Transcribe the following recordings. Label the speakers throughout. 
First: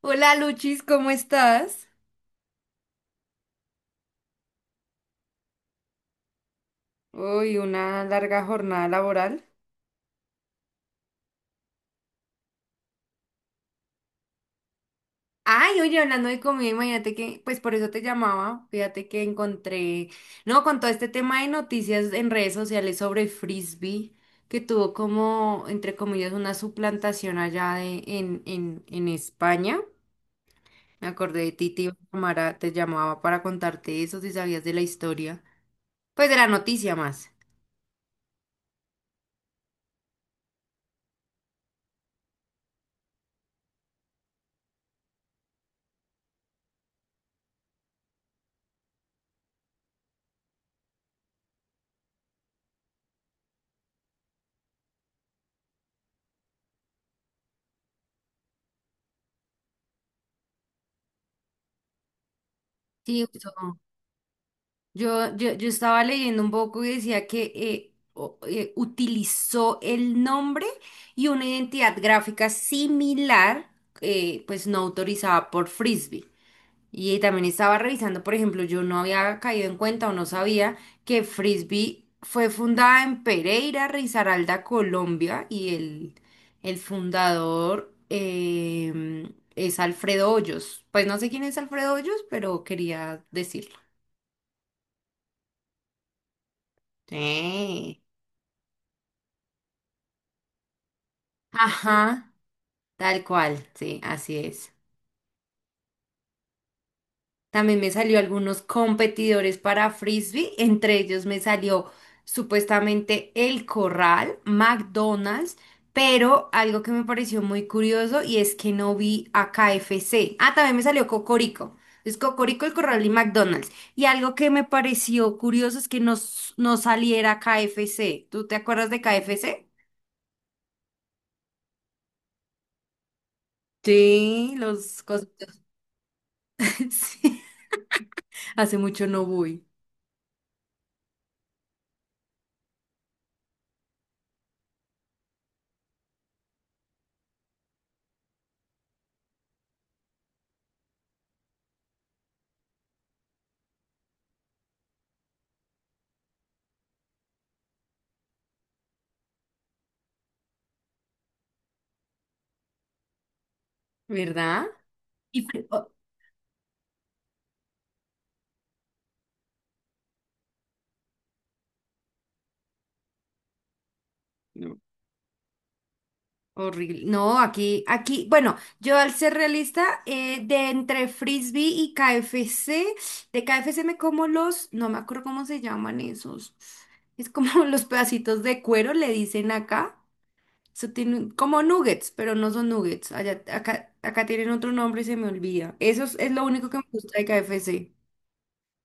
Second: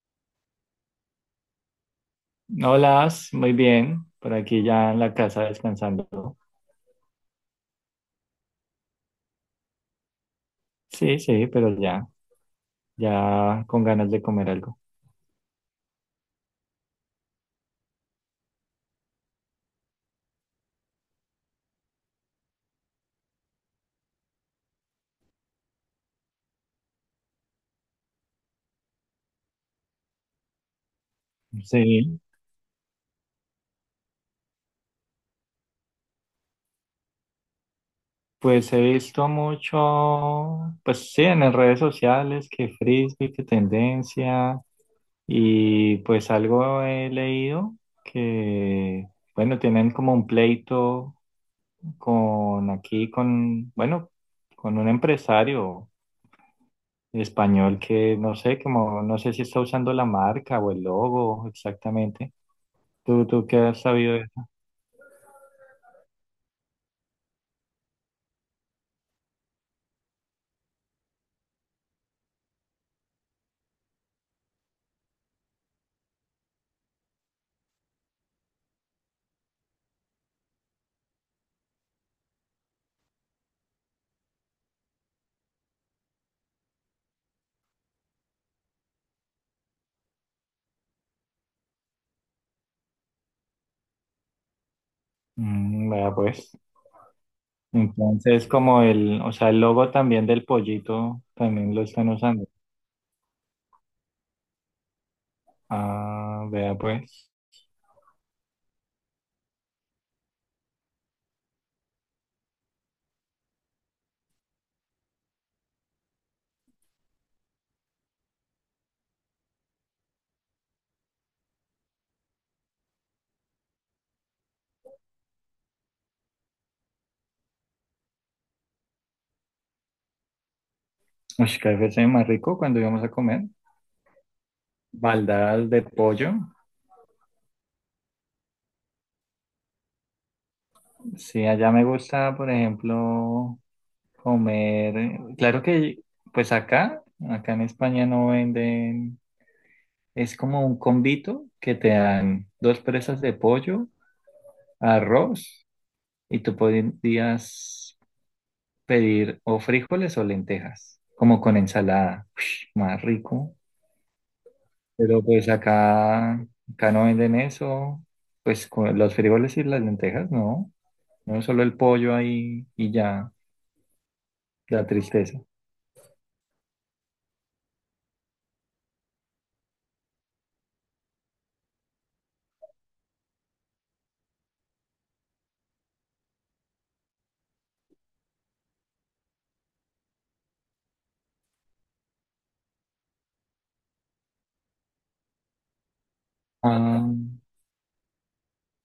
Speaker 1: Hola Luchis, ¿cómo estás?
Speaker 2: Hola, muy bien. Por aquí ya en la casa descansando.
Speaker 1: Uy, una larga jornada laboral.
Speaker 2: Sí, sí, pero ya, ya con ganas de comer algo.
Speaker 1: Ay, oye, hablando de comida, imagínate que, pues por eso te llamaba, fíjate que encontré, no, con todo este tema de noticias en redes sociales sobre Frisbee, que tuvo como, entre comillas, una suplantación allá en España. Me acordé de ti, te iba a
Speaker 2: Sí,
Speaker 1: llamar te llamaba para contarte eso, si sabías de la historia. Pues de la noticia más.
Speaker 2: pues he visto mucho, pues sí, en las redes sociales, que frisbee, que tendencia, y pues algo he leído que, bueno, tienen como un pleito con aquí, con, bueno, con un empresario español que no sé, como no sé si está usando la marca o el logo exactamente.
Speaker 1: Sí,
Speaker 2: ¿Tú qué
Speaker 1: eso.
Speaker 2: has sabido de eso?
Speaker 1: Yo estaba leyendo un poco y decía que utilizó el nombre y una identidad gráfica similar, pues no autorizada por Frisbee. Y también estaba revisando, por ejemplo, yo no había caído en cuenta o no sabía que Frisbee fue fundada en Pereira, Risaralda, Colombia, y el fundador es Alfredo Hoyos. Pues no sé quién es Alfredo Hoyos, pero quería decirlo.
Speaker 2: Mm, vea pues.
Speaker 1: Sí.
Speaker 2: Entonces, como el, o sea, el logo también del pollito también lo están
Speaker 1: Ajá,
Speaker 2: usando.
Speaker 1: tal cual, sí, así es.
Speaker 2: Ah, vea pues.
Speaker 1: También me salió algunos competidores para frisbee, entre ellos me salió supuestamente El Corral, McDonald's, pero algo que me pareció muy curioso y es que no vi a KFC. Ah, también me salió Cocorico. Es Cocorico, El Corral y McDonald's. Y algo que me pareció curioso es que no saliera KFC. ¿Tú te acuerdas de KFC?
Speaker 2: Ush, KFC más rico cuando íbamos a comer.
Speaker 1: Sí, los cositos.
Speaker 2: Baldadas de pollo.
Speaker 1: Sí, hace mucho no voy.
Speaker 2: Sí, allá me gusta, por ejemplo, comer. Claro que, pues acá, acá en España no venden. Es como un convito que te dan dos presas de pollo, arroz, y tú podías pedir o frijoles o lentejas, como con ensalada. Ush, más rico.
Speaker 1: ¿Verdad?
Speaker 2: Pero
Speaker 1: Y
Speaker 2: pues
Speaker 1: fue- o-
Speaker 2: acá, acá no venden eso, pues con los frijoles y las lentejas, no. No solo el pollo ahí y ya,
Speaker 1: No.
Speaker 2: la tristeza.
Speaker 1: Horrible. No, aquí, bueno, yo al ser realista, de entre frisbee y KFC, de KFC me como los, no me acuerdo cómo se llaman esos. Es como los pedacitos de cuero, le dicen acá. Eso tiene como nuggets, pero no son nuggets. Allá, acá tienen otro nombre y se me olvida. Eso es lo único que me
Speaker 2: Ah,
Speaker 1: gusta de KFC.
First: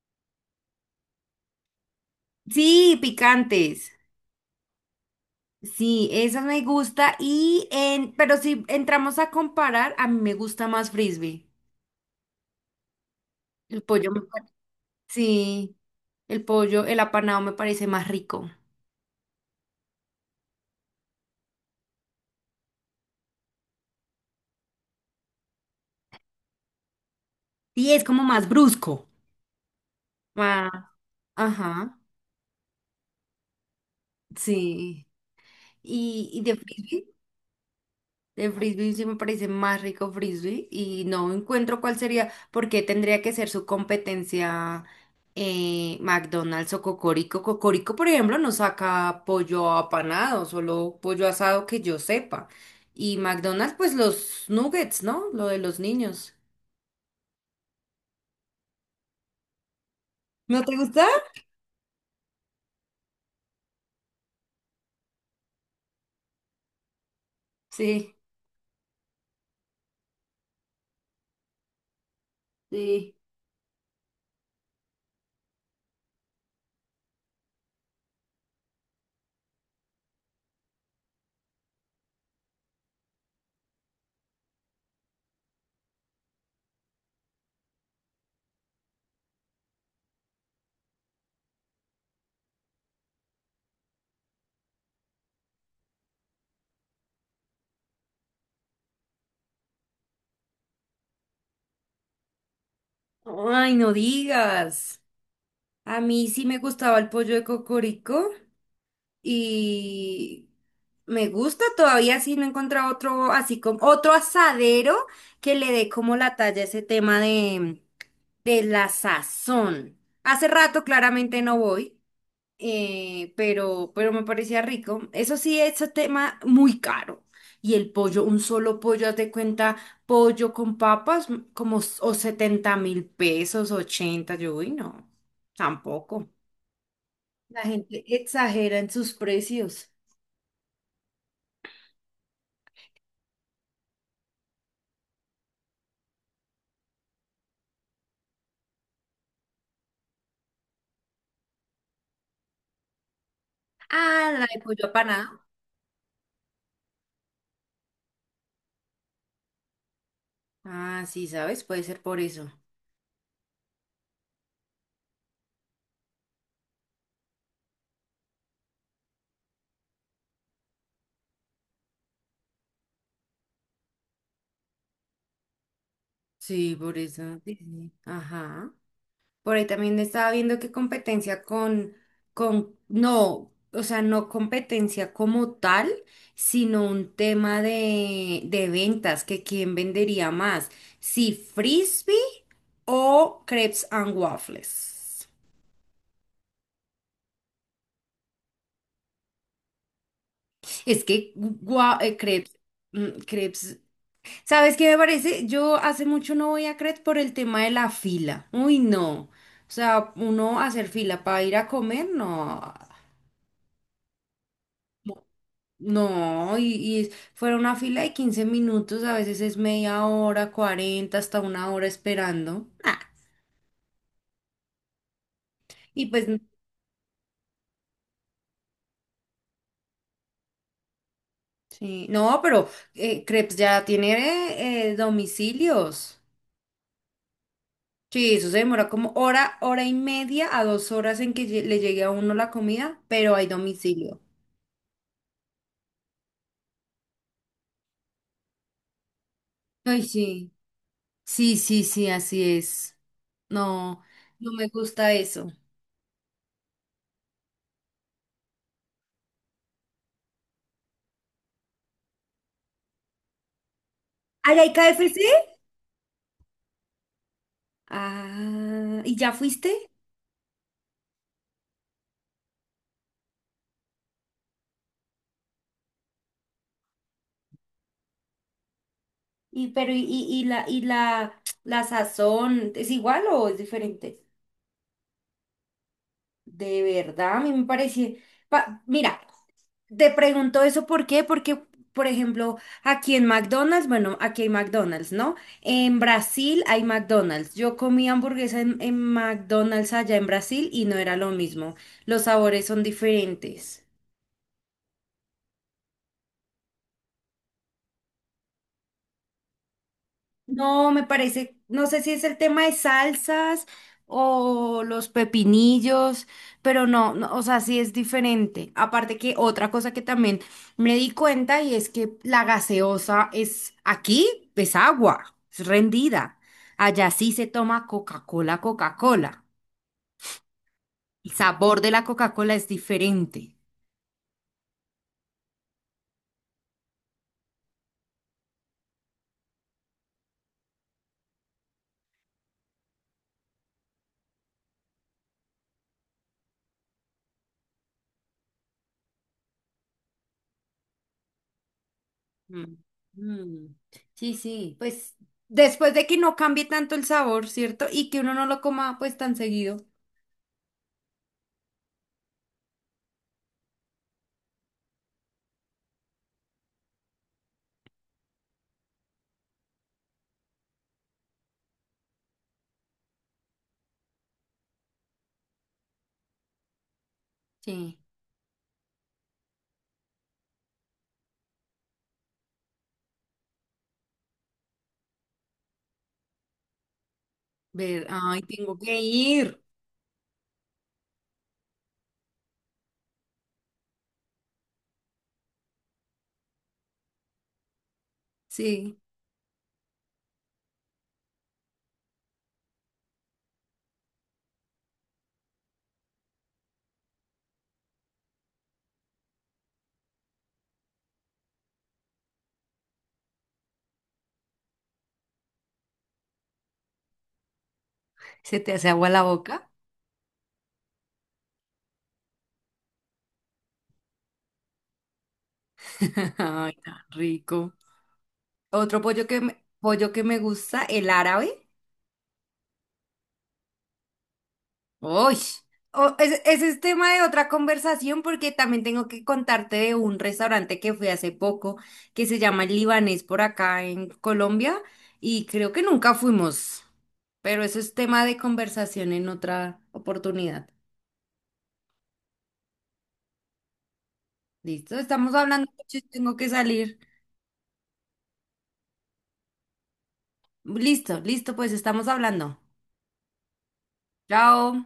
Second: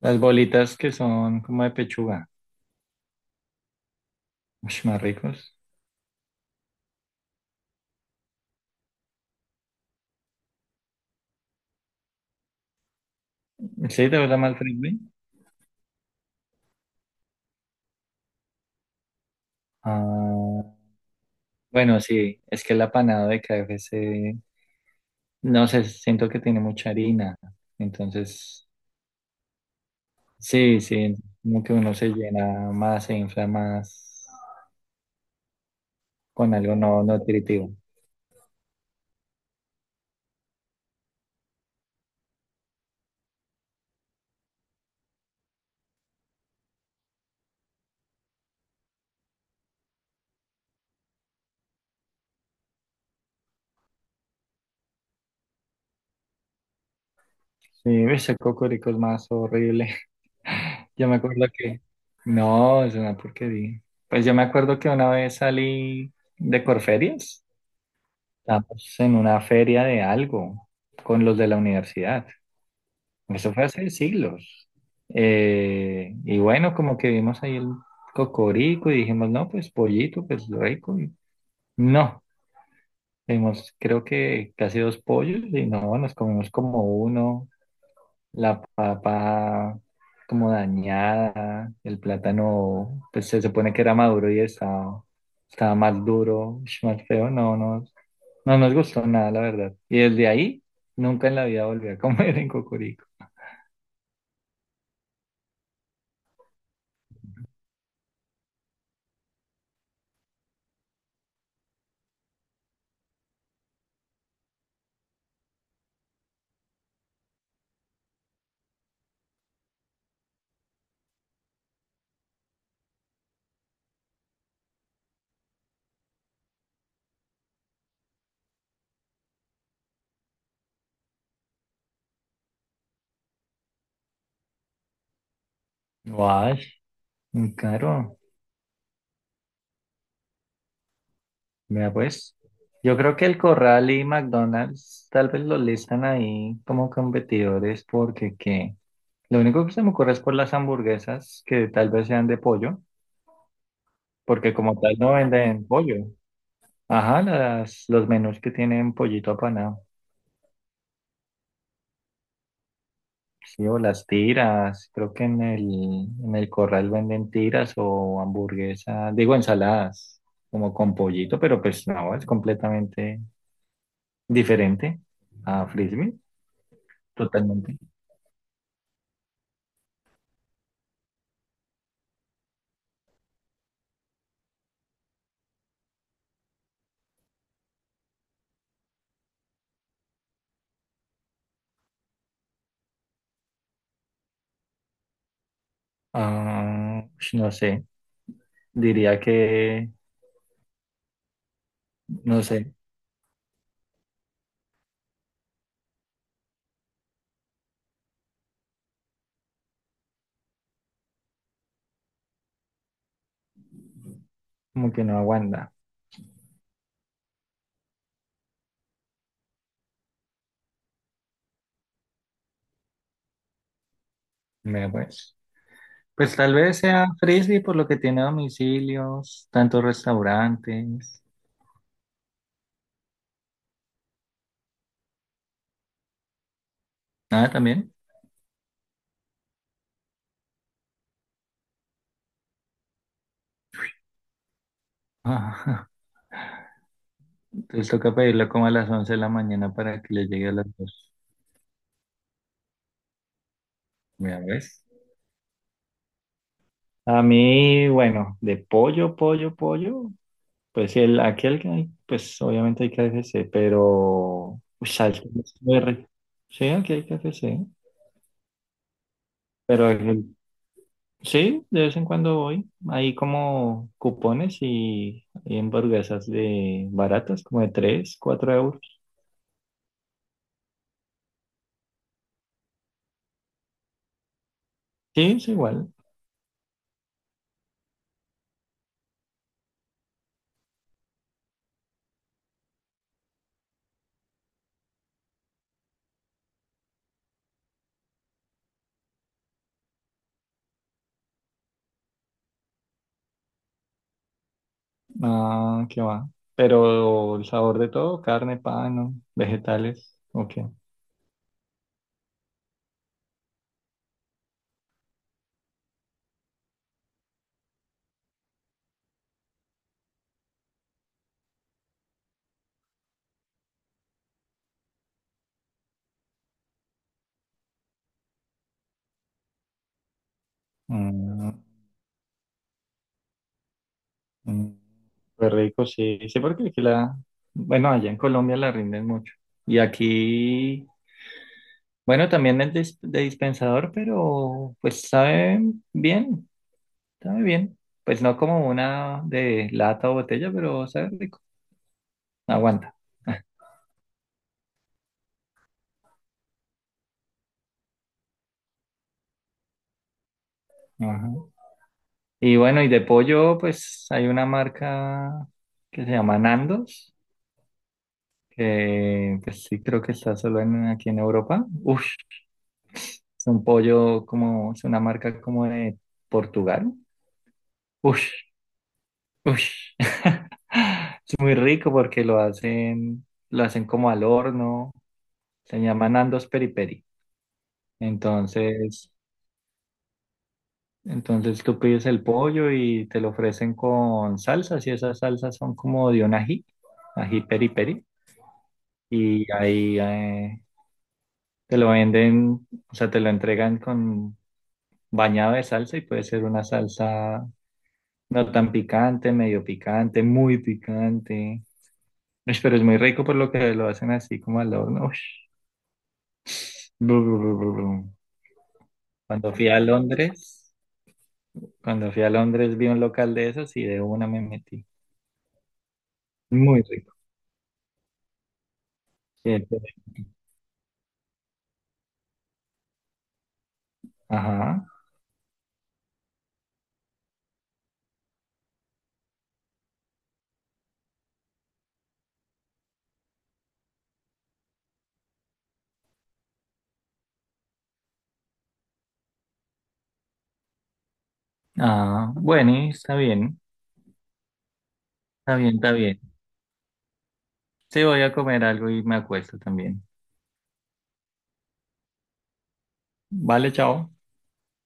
Speaker 2: las bolitas que son como de pechuga.
Speaker 1: Sí, picantes.
Speaker 2: Ush, más ricos.
Speaker 1: Sí, esa me gusta pero si entramos a comparar, a mí me gusta más frisbee. El
Speaker 2: ¿Sí
Speaker 1: pollo
Speaker 2: te
Speaker 1: me
Speaker 2: gusta
Speaker 1: pa-
Speaker 2: más el frisbee?
Speaker 1: Sí, el apanado me parece más rico.
Speaker 2: Ah, bueno, sí, es que el apanado de KFC, no sé, siento que tiene mucha harina.
Speaker 1: Sí, es como más
Speaker 2: Entonces,
Speaker 1: brusco. Ah,
Speaker 2: sí, sí, como que uno
Speaker 1: ajá,
Speaker 2: se llena más, se infla más
Speaker 1: sí. ¿Y
Speaker 2: con
Speaker 1: de
Speaker 2: algo no
Speaker 1: frisbee?
Speaker 2: no nutritivo.
Speaker 1: De frisbee sí me parece más rico frisbee y no encuentro cuál sería, porque tendría que ser su competencia McDonald's o Cocorico. Cocorico, por ejemplo, no saca pollo apanado, solo pollo asado que yo sepa. Y McDonald's, pues los nuggets, ¿no? Lo de los niños.
Speaker 2: Sí, ese cocorico es más horrible.
Speaker 1: ¿No te gusta?
Speaker 2: Yo me acuerdo que, no, es una porquería. Pues yo me acuerdo que una vez salí de Corferias,
Speaker 1: Sí.
Speaker 2: estábamos en una feria de algo con los de la universidad.
Speaker 1: Sí.
Speaker 2: Pues, eso fue hace siglos. Y bueno, como que vimos ahí el cocorico y dijimos, no, pues pollito, pues rico. Y no, vimos creo que casi dos pollos y no, nos comimos como uno, la papa como dañada, el plátano, pues se supone que era maduro y estaba, estaba más duro, ush, más feo, no, no, no nos gustó nada, la verdad. Y desde ahí, nunca en la vida volví a comer en cocorico.
Speaker 1: Ay, no digas. A mí sí me gustaba el pollo de Cocorico. Y me gusta todavía si no encuentra otro, así como otro asadero que le dé como la talla a ese tema de la sazón. Hace rato claramente no voy, pero me parecía rico. Eso sí, ese tema muy caro. Y el pollo, un solo pollo, haz de cuenta, pollo con papas, o 70.000 pesos, 80 yo, uy, no, tampoco.
Speaker 2: Guay, muy
Speaker 1: La gente
Speaker 2: caro.
Speaker 1: exagera en sus precios.
Speaker 2: Mira, pues, yo creo que el Corral y McDonald's tal vez lo listan ahí como competidores porque que lo único que se me ocurre es por las hamburguesas que tal vez sean de pollo,
Speaker 1: Ah, la
Speaker 2: porque
Speaker 1: de
Speaker 2: como
Speaker 1: pollo
Speaker 2: tal no
Speaker 1: apanado.
Speaker 2: venden pollo. Ajá, las, los menús que tienen pollito apanado.
Speaker 1: Ah, sí, ¿sabes? Puede ser por eso.
Speaker 2: Sí, o las tiras, creo que en el Corral venden tiras o hamburguesas, digo ensaladas, como con pollito, pero pues no, es completamente diferente a Frisbee,
Speaker 1: Sí, por eso. Sí,
Speaker 2: totalmente.
Speaker 1: sí. Ajá. Por ahí también estaba viendo que competencia con, no, o sea, no competencia como tal, sino un tema de ventas, que quién vendería más, si frisbee o crepes and waffles.
Speaker 2: Ah, ush, no sé, diría que,
Speaker 1: Es que
Speaker 2: no
Speaker 1: crepes,
Speaker 2: sé,
Speaker 1: mm, crepes ¿Sabes qué me parece? Yo hace mucho no voy a Cret por el tema de la fila. Uy, no. O sea, uno hacer fila para ir a comer, no.
Speaker 2: como que no aguanta.
Speaker 1: No, y fuera una fila de 15 minutos, a veces es media hora, 40 hasta una hora esperando. Ah,
Speaker 2: Me pues.
Speaker 1: y pues,
Speaker 2: Pues tal vez sea frisbee por lo que tiene domicilios, tantos restaurantes.
Speaker 1: sí, no, pero Crepes ya tiene domicilios.
Speaker 2: Nada, también.
Speaker 1: Sí, eso se demora como hora, hora y media a 2 horas en que le llegue a uno la comida, pero hay domicilio.
Speaker 2: Ah, entonces toca pedirlo como a las 11 de la mañana para
Speaker 1: Ay,
Speaker 2: que le llegue
Speaker 1: sí.
Speaker 2: a las dos.
Speaker 1: Sí, sí, sí, así es. No,
Speaker 2: Mira,
Speaker 1: no me
Speaker 2: ¿ves?
Speaker 1: gusta eso.
Speaker 2: A mí, bueno, de pollo, pollo, pollo, pues el, aquel que hay, pues obviamente hay KFC, pero,
Speaker 1: ¿Allá hay
Speaker 2: uy,
Speaker 1: KFC?
Speaker 2: salsa, es muy rica. Sí, aquí hay KFC.
Speaker 1: Ah, ¿y ya fuiste?
Speaker 2: Pero el sí, de vez en cuando voy. Hay como cupones y hamburguesas de baratas, como de 3, 4 euros.
Speaker 1: Y pero y la la sazón es igual o es diferente?
Speaker 2: Sí, es igual.
Speaker 1: De verdad, a mí me parece. Mira, te pregunto eso ¿por qué? Porque, por ejemplo, aquí en McDonald's, bueno, aquí hay McDonald's, ¿no? En Brasil hay McDonald's. Yo comí hamburguesa en McDonald's allá en Brasil y no era lo mismo. Los sabores son diferentes.
Speaker 2: Ah, qué va. Pero el sabor de todo, carne, pan, ¿no? Vegetales, ok.
Speaker 1: No, me parece, no sé si es el tema de salsas o los pepinillos, pero no, o sea, sí es diferente. Aparte que otra cosa que también me di cuenta y es que la gaseosa es aquí, es agua, es rendida. Allá sí se toma Coca-Cola, Coca-Cola. El
Speaker 2: Mm,
Speaker 1: sabor de la Coca-Cola es diferente.
Speaker 2: mm, fue rico, sí. Sí, porque aquí la, bueno, allá en Colombia la rinden mucho. Y aquí, bueno, también es dis- de dispensador, pero pues sabe bien. Está muy bien. Pues no como una de lata o botella, pero sabe rico.
Speaker 1: Mm,
Speaker 2: Aguanta.
Speaker 1: mm. Sí, sí. Pues después de que no cambie tanto el sabor, ¿cierto? Y que uno no lo coma pues tan seguido.
Speaker 2: Ajá. Y bueno, y de pollo, pues hay una marca que se llama Nandos, que pues sí creo que está solo en, aquí en Europa. Uf, es un pollo como, es una marca como de Portugal.
Speaker 1: Sí.
Speaker 2: Uf, uf. Es muy rico porque lo hacen como al horno. Se llama Nandos Peri Peri.
Speaker 1: Ay, tengo que
Speaker 2: Entonces,
Speaker 1: ir.
Speaker 2: entonces tú pides el pollo y te lo ofrecen con salsas y esas salsas son como de un ají, ají peri peri.
Speaker 1: Sí,
Speaker 2: Y ahí te lo venden, o sea, te lo entregan con bañado de salsa y puede ser una salsa no tan picante, medio picante, muy picante. Ush, pero es muy rico por lo que lo hacen así como al horno. Ush. Bru, bru, bru, bru, bru.
Speaker 1: se te hace agua la
Speaker 2: Cuando fui
Speaker 1: boca.
Speaker 2: a Londres, cuando fui a Londres vi un local de esos y de una me metí.
Speaker 1: Ay,
Speaker 2: Muy
Speaker 1: tan
Speaker 2: rico.
Speaker 1: rico. Otro pollo
Speaker 2: Sí, entonces,
Speaker 1: que me gusta, el árabe.
Speaker 2: ajá.
Speaker 1: Uy, oh, ese es tema de otra conversación porque también tengo que contarte de un restaurante que fui hace poco que se llama El Libanés por acá en Colombia y creo que nunca fuimos, pero eso es tema de conversación en otra oportunidad.
Speaker 2: Ah, bueno, está bien,
Speaker 1: Listo, estamos
Speaker 2: está
Speaker 1: hablando,
Speaker 2: bien, está
Speaker 1: mucho y
Speaker 2: bien.
Speaker 1: tengo que salir.
Speaker 2: Sí, voy a comer algo y me acuesto también.
Speaker 1: Listo, listo, pues estamos hablando.
Speaker 2: Vale, chao.
Speaker 1: Chao.